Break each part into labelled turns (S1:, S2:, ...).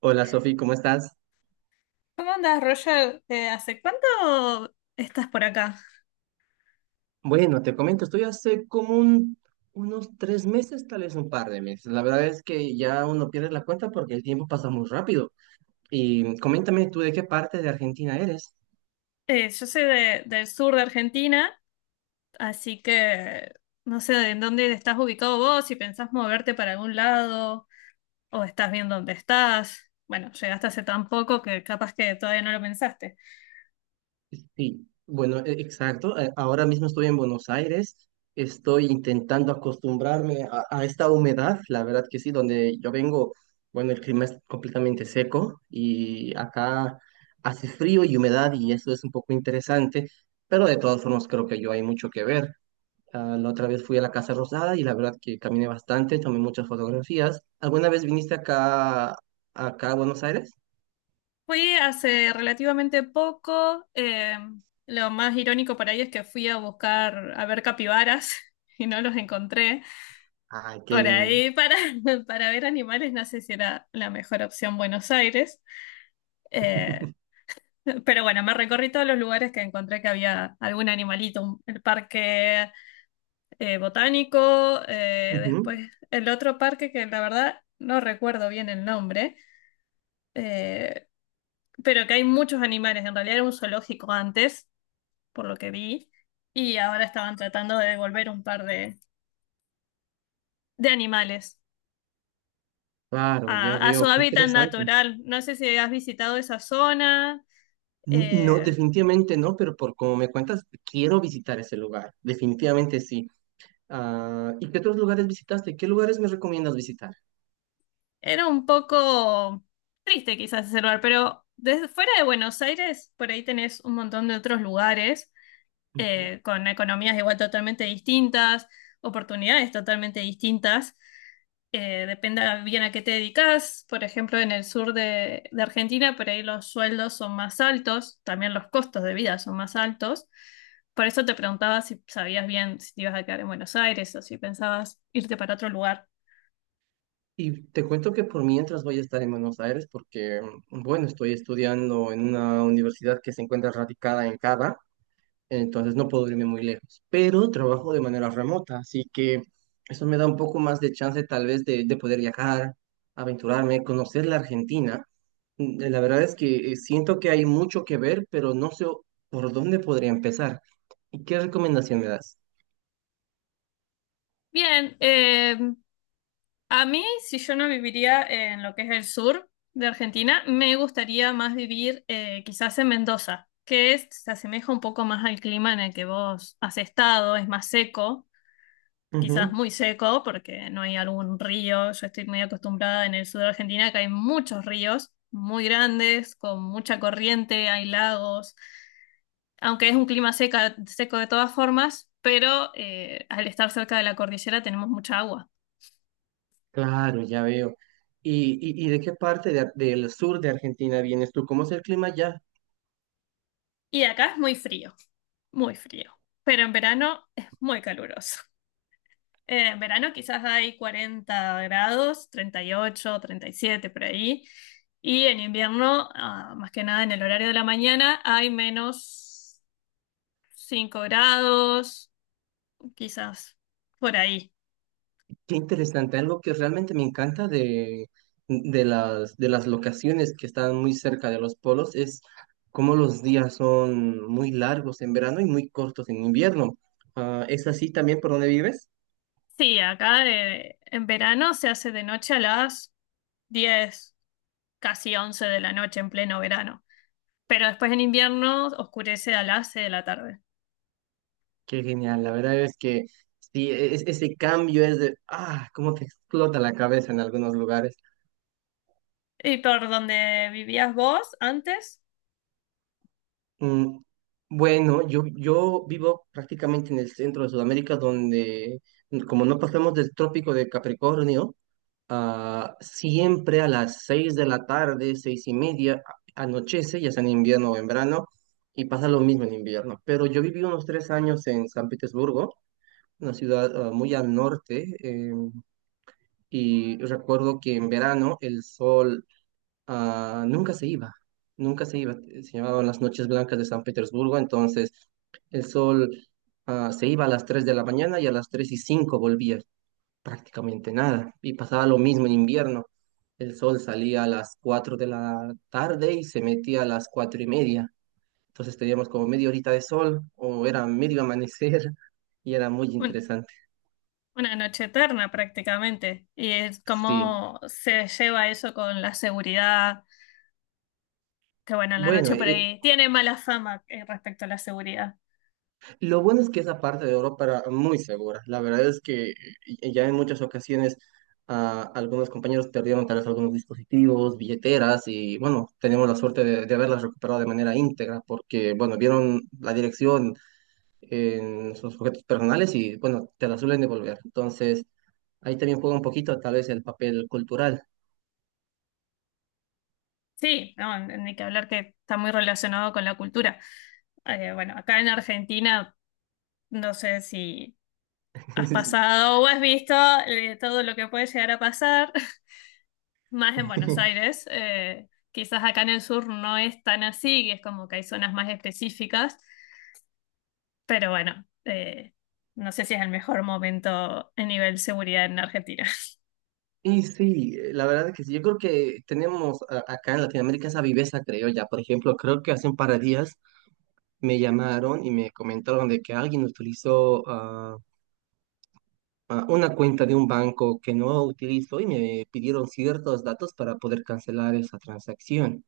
S1: Hola Sofi, ¿cómo estás?
S2: ¿Cómo andas, Roger? ¿Hace cuánto estás por acá?
S1: Bueno, te comento, estoy hace como unos 3 meses, tal vez un par de meses. La verdad es que ya uno pierde la cuenta porque el tiempo pasa muy rápido. Y coméntame tú de qué parte de Argentina eres.
S2: Yo soy del sur de Argentina, así que no sé en dónde estás ubicado vos, si pensás moverte para algún lado o estás bien dónde estás. Bueno, llegaste hace tan poco que capaz que todavía no lo pensaste.
S1: Sí, bueno, exacto. Ahora mismo estoy en Buenos Aires. Estoy intentando acostumbrarme a esta humedad. La verdad que sí, donde yo vengo, bueno, el clima es completamente seco y acá hace frío y humedad y eso es un poco interesante, pero de todas formas creo que yo hay mucho que ver. Ah, la otra vez fui a la Casa Rosada y la verdad que caminé bastante, tomé muchas fotografías. ¿Alguna vez viniste acá a Buenos Aires?
S2: Fui hace relativamente poco. Lo más irónico por ahí es que fui a buscar a ver capibaras y no los encontré.
S1: Ay, qué
S2: Por
S1: lindo.
S2: ahí para ver animales no sé si era la mejor opción Buenos Aires. Eh, pero bueno, me recorrí todos los lugares que encontré que había algún animalito, el parque botánico,
S1: Ujú.
S2: después el otro parque que la verdad no recuerdo bien el nombre, eh, pero que hay muchos animales, en realidad era un zoológico antes, por lo que vi, y ahora estaban tratando de devolver un par de animales
S1: Claro, ya
S2: a su
S1: veo, qué
S2: hábitat
S1: interesante.
S2: natural. No sé si has visitado esa zona.
S1: No,
S2: Eh,
S1: definitivamente no, pero por como me cuentas, quiero visitar ese lugar. Definitivamente sí. Ah, ¿y qué otros lugares visitaste? ¿Qué lugares me recomiendas visitar?
S2: era un poco triste quizás ese lugar, pero desde fuera de Buenos Aires, por ahí tenés un montón de otros lugares
S1: Ujú.
S2: con economías igual totalmente distintas, oportunidades totalmente distintas. Depende bien a qué te dedicas. Por ejemplo, en el sur de Argentina, por ahí los sueldos son más altos, también los costos de vida son más altos. Por eso te preguntaba si sabías bien si te ibas a quedar en Buenos Aires o si pensabas irte para otro lugar.
S1: Y te cuento que por mientras voy a estar en Buenos Aires porque, bueno, estoy estudiando en una universidad que se encuentra radicada en Cava. Entonces no puedo irme muy lejos, pero trabajo de manera remota, así que eso me da un poco más de chance tal vez de poder viajar, aventurarme, conocer la Argentina. La verdad es que siento que hay mucho que ver, pero no sé por dónde podría empezar. ¿Y qué recomendación me das?
S2: Bien, a mí, si yo no viviría en lo que es el sur de Argentina, me gustaría más vivir quizás en Mendoza, que se asemeja un poco más al clima en el que vos has estado, es más seco, quizás
S1: Ujú.
S2: muy seco, porque no hay algún río. Yo estoy muy acostumbrada en el sur de Argentina, que hay muchos ríos muy grandes, con mucha corriente, hay lagos, aunque es un clima seca, seco de todas formas, pero al estar cerca de la cordillera tenemos mucha agua.
S1: Claro, ya veo. ¿Y, y de qué parte de del sur de Argentina vienes tú? ¿Cómo es el clima allá?
S2: Y acá es muy frío, muy frío, pero en verano es muy caluroso. En verano quizás hay 40 grados, 38, 37 por ahí, y en invierno, ah, más que nada en el horario de la mañana, hay menos 5 grados, quizás por ahí.
S1: Qué interesante, algo que realmente me encanta de las locaciones que están muy cerca de los polos es cómo los días son muy largos en verano y muy cortos en invierno. Ah, ¿es así también por donde vives?
S2: Sí, acá en verano se hace de noche a las 10, casi 11 de la noche en pleno verano, pero después en invierno oscurece a las 6 de la tarde.
S1: Qué genial, la verdad es que sí, ese cambio es de, cómo te explota la cabeza en algunos lugares.
S2: ¿Y por donde vivías vos antes?
S1: Mm, bueno, yo vivo prácticamente en el centro de Sudamérica donde como no pasamos del trópico de Capricornio. Ah, siempre a las 6 de la tarde, 6:30, anochece, ya sea en invierno o en verano, y pasa lo mismo en invierno. Pero yo viví unos 3 años en San Petersburgo, una ciudad muy al norte, y recuerdo que en verano el sol nunca se iba, nunca se iba. Se llamaban las noches blancas de San Petersburgo, entonces el sol se iba a las 3 de la mañana y a las 3:05 volvía, prácticamente nada. Y pasaba lo mismo en invierno. El sol salía a las 4 de la tarde y se metía a las 4:30. Entonces teníamos como media horita de sol o era medio amanecer y era muy
S2: Un-
S1: interesante.
S2: una noche eterna prácticamente. Y es
S1: Sí.
S2: cómo se lleva eso con la seguridad, que bueno, en la
S1: Bueno,
S2: noche por ahí tiene mala fama respecto a la seguridad.
S1: lo bueno es que esa parte de Europa era muy segura. La verdad es que ya en muchas ocasiones algunos compañeros perdieron tal vez algunos dispositivos, billeteras y bueno, tenemos la suerte de haberlas recuperado de manera íntegra porque bueno, vieron la dirección en sus objetos personales y, bueno, te la suelen devolver. Entonces, ahí también juega un poquito tal vez el papel cultural.
S2: Sí, no, ni que hablar que está muy relacionado con la cultura. Bueno, acá en Argentina, no sé si has pasado o has visto todo lo que puede llegar a pasar. Más en Buenos Aires. Eh, quizás acá en el sur no es tan así, y es como que hay zonas más específicas, pero bueno, no sé si es el mejor momento a nivel seguridad en Argentina.
S1: Y sí, la verdad que sí, yo creo que tenemos acá en Latinoamérica esa viveza criolla. Por ejemplo, creo que hace un par de días me llamaron y me comentaron de que alguien utilizó una cuenta de un banco que no utilizo y me pidieron ciertos datos para poder cancelar esa transacción.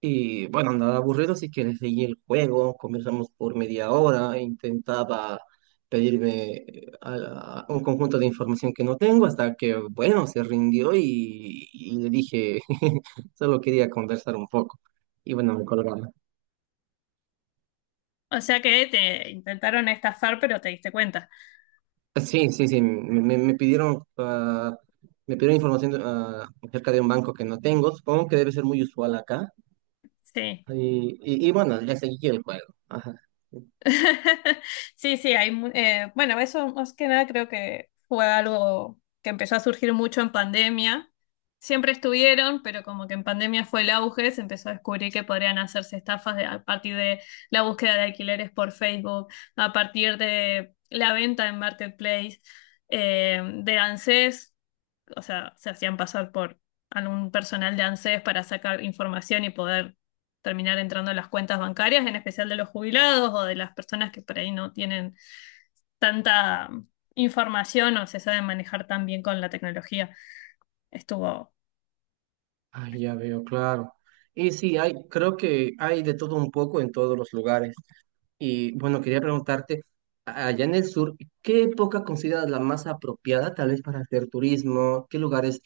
S1: Y bueno, andaba aburrido, así que le seguí el juego, conversamos por media hora, e intentaba pedirme a un conjunto de información que no tengo, hasta que, bueno, se rindió y le dije, solo quería conversar un poco. Y bueno, me colgaron.
S2: O sea que te intentaron estafar, pero te diste cuenta.
S1: Sí, sí, sí, me pidieron, me pidieron información acerca de un banco que no tengo, supongo que debe ser muy usual acá.
S2: Sí.
S1: Y bueno, le seguí el juego. Ajá.
S2: Sí, sí, hay, bueno, eso más que nada creo que fue algo que empezó a surgir mucho en pandemia. Siempre estuvieron, pero como que en pandemia fue el auge, se empezó a descubrir que podrían hacerse estafas a partir de la búsqueda de alquileres por Facebook, a partir de la venta en Marketplace, de ANSES, o sea, se hacían pasar por algún personal de ANSES para sacar información y poder terminar entrando en las cuentas bancarias, en especial de los jubilados o de las personas que por ahí no tienen tanta información o se saben manejar tan bien con la tecnología. Estuvo
S1: Ah, ya veo, claro. Y sí, hay, creo que hay de todo un poco en todos los lugares. Y bueno, quería preguntarte, allá en el sur, ¿qué época consideras la más apropiada tal vez para hacer turismo? ¿Qué lugares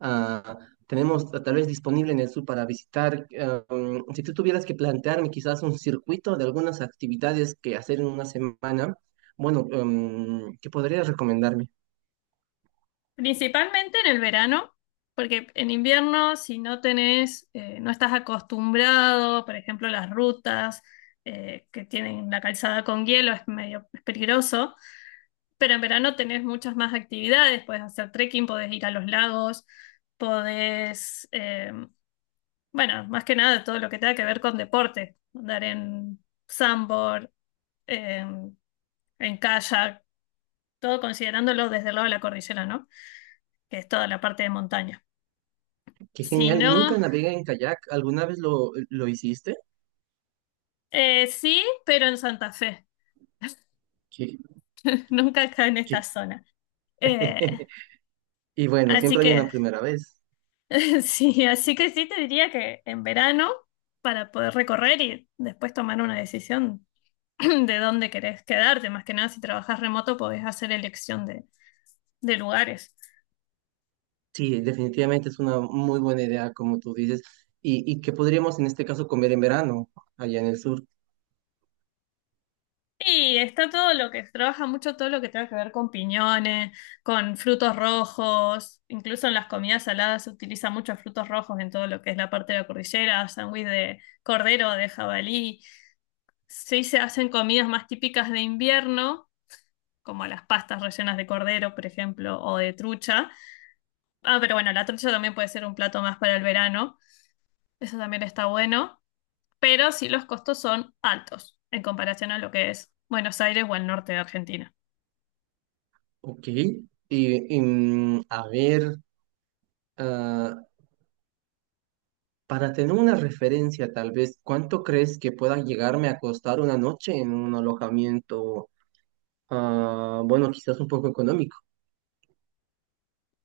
S1: ah, tenemos, tal vez disponible en el sur para visitar? Ah, si tú tuvieras que plantearme quizás un circuito de algunas actividades que hacer en una semana, bueno, ¿qué podrías recomendarme?
S2: principalmente en el verano, porque en invierno si no tenés, no estás acostumbrado, por ejemplo, las rutas que tienen la calzada con hielo es medio es peligroso. Pero en verano tenés muchas más actividades, podés hacer trekking, podés ir a los lagos, podés, eh, bueno, más que nada todo lo que tenga que ver con deporte, andar en sandboard, en, en kayak, todo considerándolo desde el lado de la cordillera, ¿no? Que es toda la parte de montaña.
S1: Qué
S2: Si
S1: genial,
S2: no,
S1: nunca navegué en kayak, ¿alguna vez lo hiciste?
S2: sí, pero en Santa Fe, nunca acá
S1: Qué-
S2: en esta
S1: qué-
S2: zona. Eh,
S1: Y bueno,
S2: Así
S1: siempre hay una
S2: que
S1: primera vez.
S2: sí, así que sí te diría que en verano, para poder recorrer y después tomar una decisión de dónde querés quedarte, más que nada si trabajas remoto podés hacer elección de lugares.
S1: Sí, definitivamente es una muy buena idea, como tú dices. ¿Y qué podríamos en este caso comer en verano, allá en el sur?
S2: Y está todo lo que se trabaja mucho, todo lo que tenga que ver con piñones, con frutos rojos, incluso en las comidas saladas se utilizan muchos frutos rojos en todo lo que es la parte de la cordillera, sándwich de cordero, de jabalí. Sí se hacen comidas más típicas de invierno como las pastas rellenas de cordero, por ejemplo, o de trucha. Ah, pero bueno, la trucha también puede ser un plato más para el verano, eso también está bueno, pero sí los costos son altos en comparación a lo que es Buenos Aires o el norte de Argentina.
S1: Ok. Y, a ver, ah, para tener una referencia, tal vez, ¿cuánto crees que pueda llegarme a costar una noche en un alojamiento, bueno, quizás un poco económico?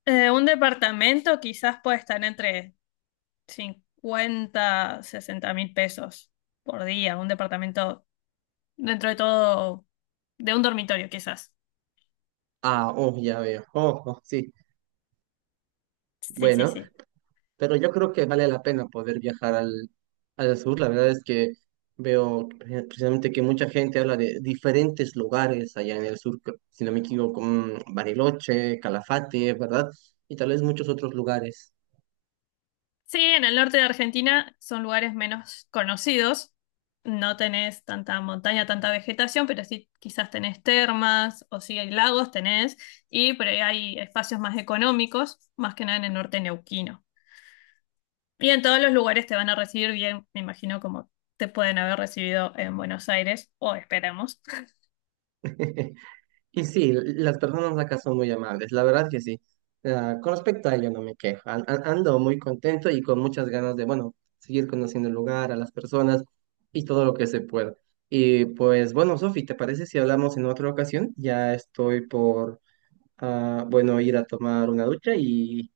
S2: Un departamento quizás puede estar entre 50, 60 mil pesos por día, un departamento dentro de todo, de un dormitorio quizás.
S1: Ah, oh, ya veo. Oh, oh, sí.
S2: Sí, sí,
S1: Bueno,
S2: sí.
S1: pero yo creo que vale la pena poder viajar al sur. La verdad es que veo precisamente que mucha gente habla de diferentes lugares allá en el sur, si no me equivoco, Bariloche, Calafate, ¿verdad? Y tal vez muchos otros lugares.
S2: Sí, en el norte de Argentina son lugares menos conocidos. No tenés tanta montaña, tanta vegetación, pero sí quizás tenés termas o sí hay lagos, tenés, y por ahí hay espacios más económicos, más que nada en el norte neuquino. Y en todos los lugares te van a recibir bien, me imagino, como te pueden haber recibido en Buenos Aires, o esperamos.
S1: Y sí, las personas acá son muy amables, la verdad que sí. Ah, con respecto a ello, no me quejo. Ando muy contento y con muchas ganas de, bueno, seguir conociendo el lugar, a las personas y todo lo que se pueda. Y pues, bueno, Sofi, ¿te parece si hablamos en otra ocasión? Ya estoy por, bueno, ir a tomar una ducha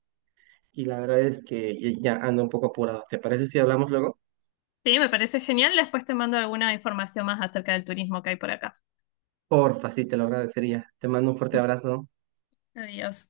S1: y la verdad es que ya ando un poco apurado. ¿Te parece si hablamos luego?
S2: Sí, me parece genial. Después te mando alguna información más acerca del turismo que hay por acá.
S1: Porfa, sí, te lo agradecería. Te mando un fuerte abrazo.
S2: Adiós.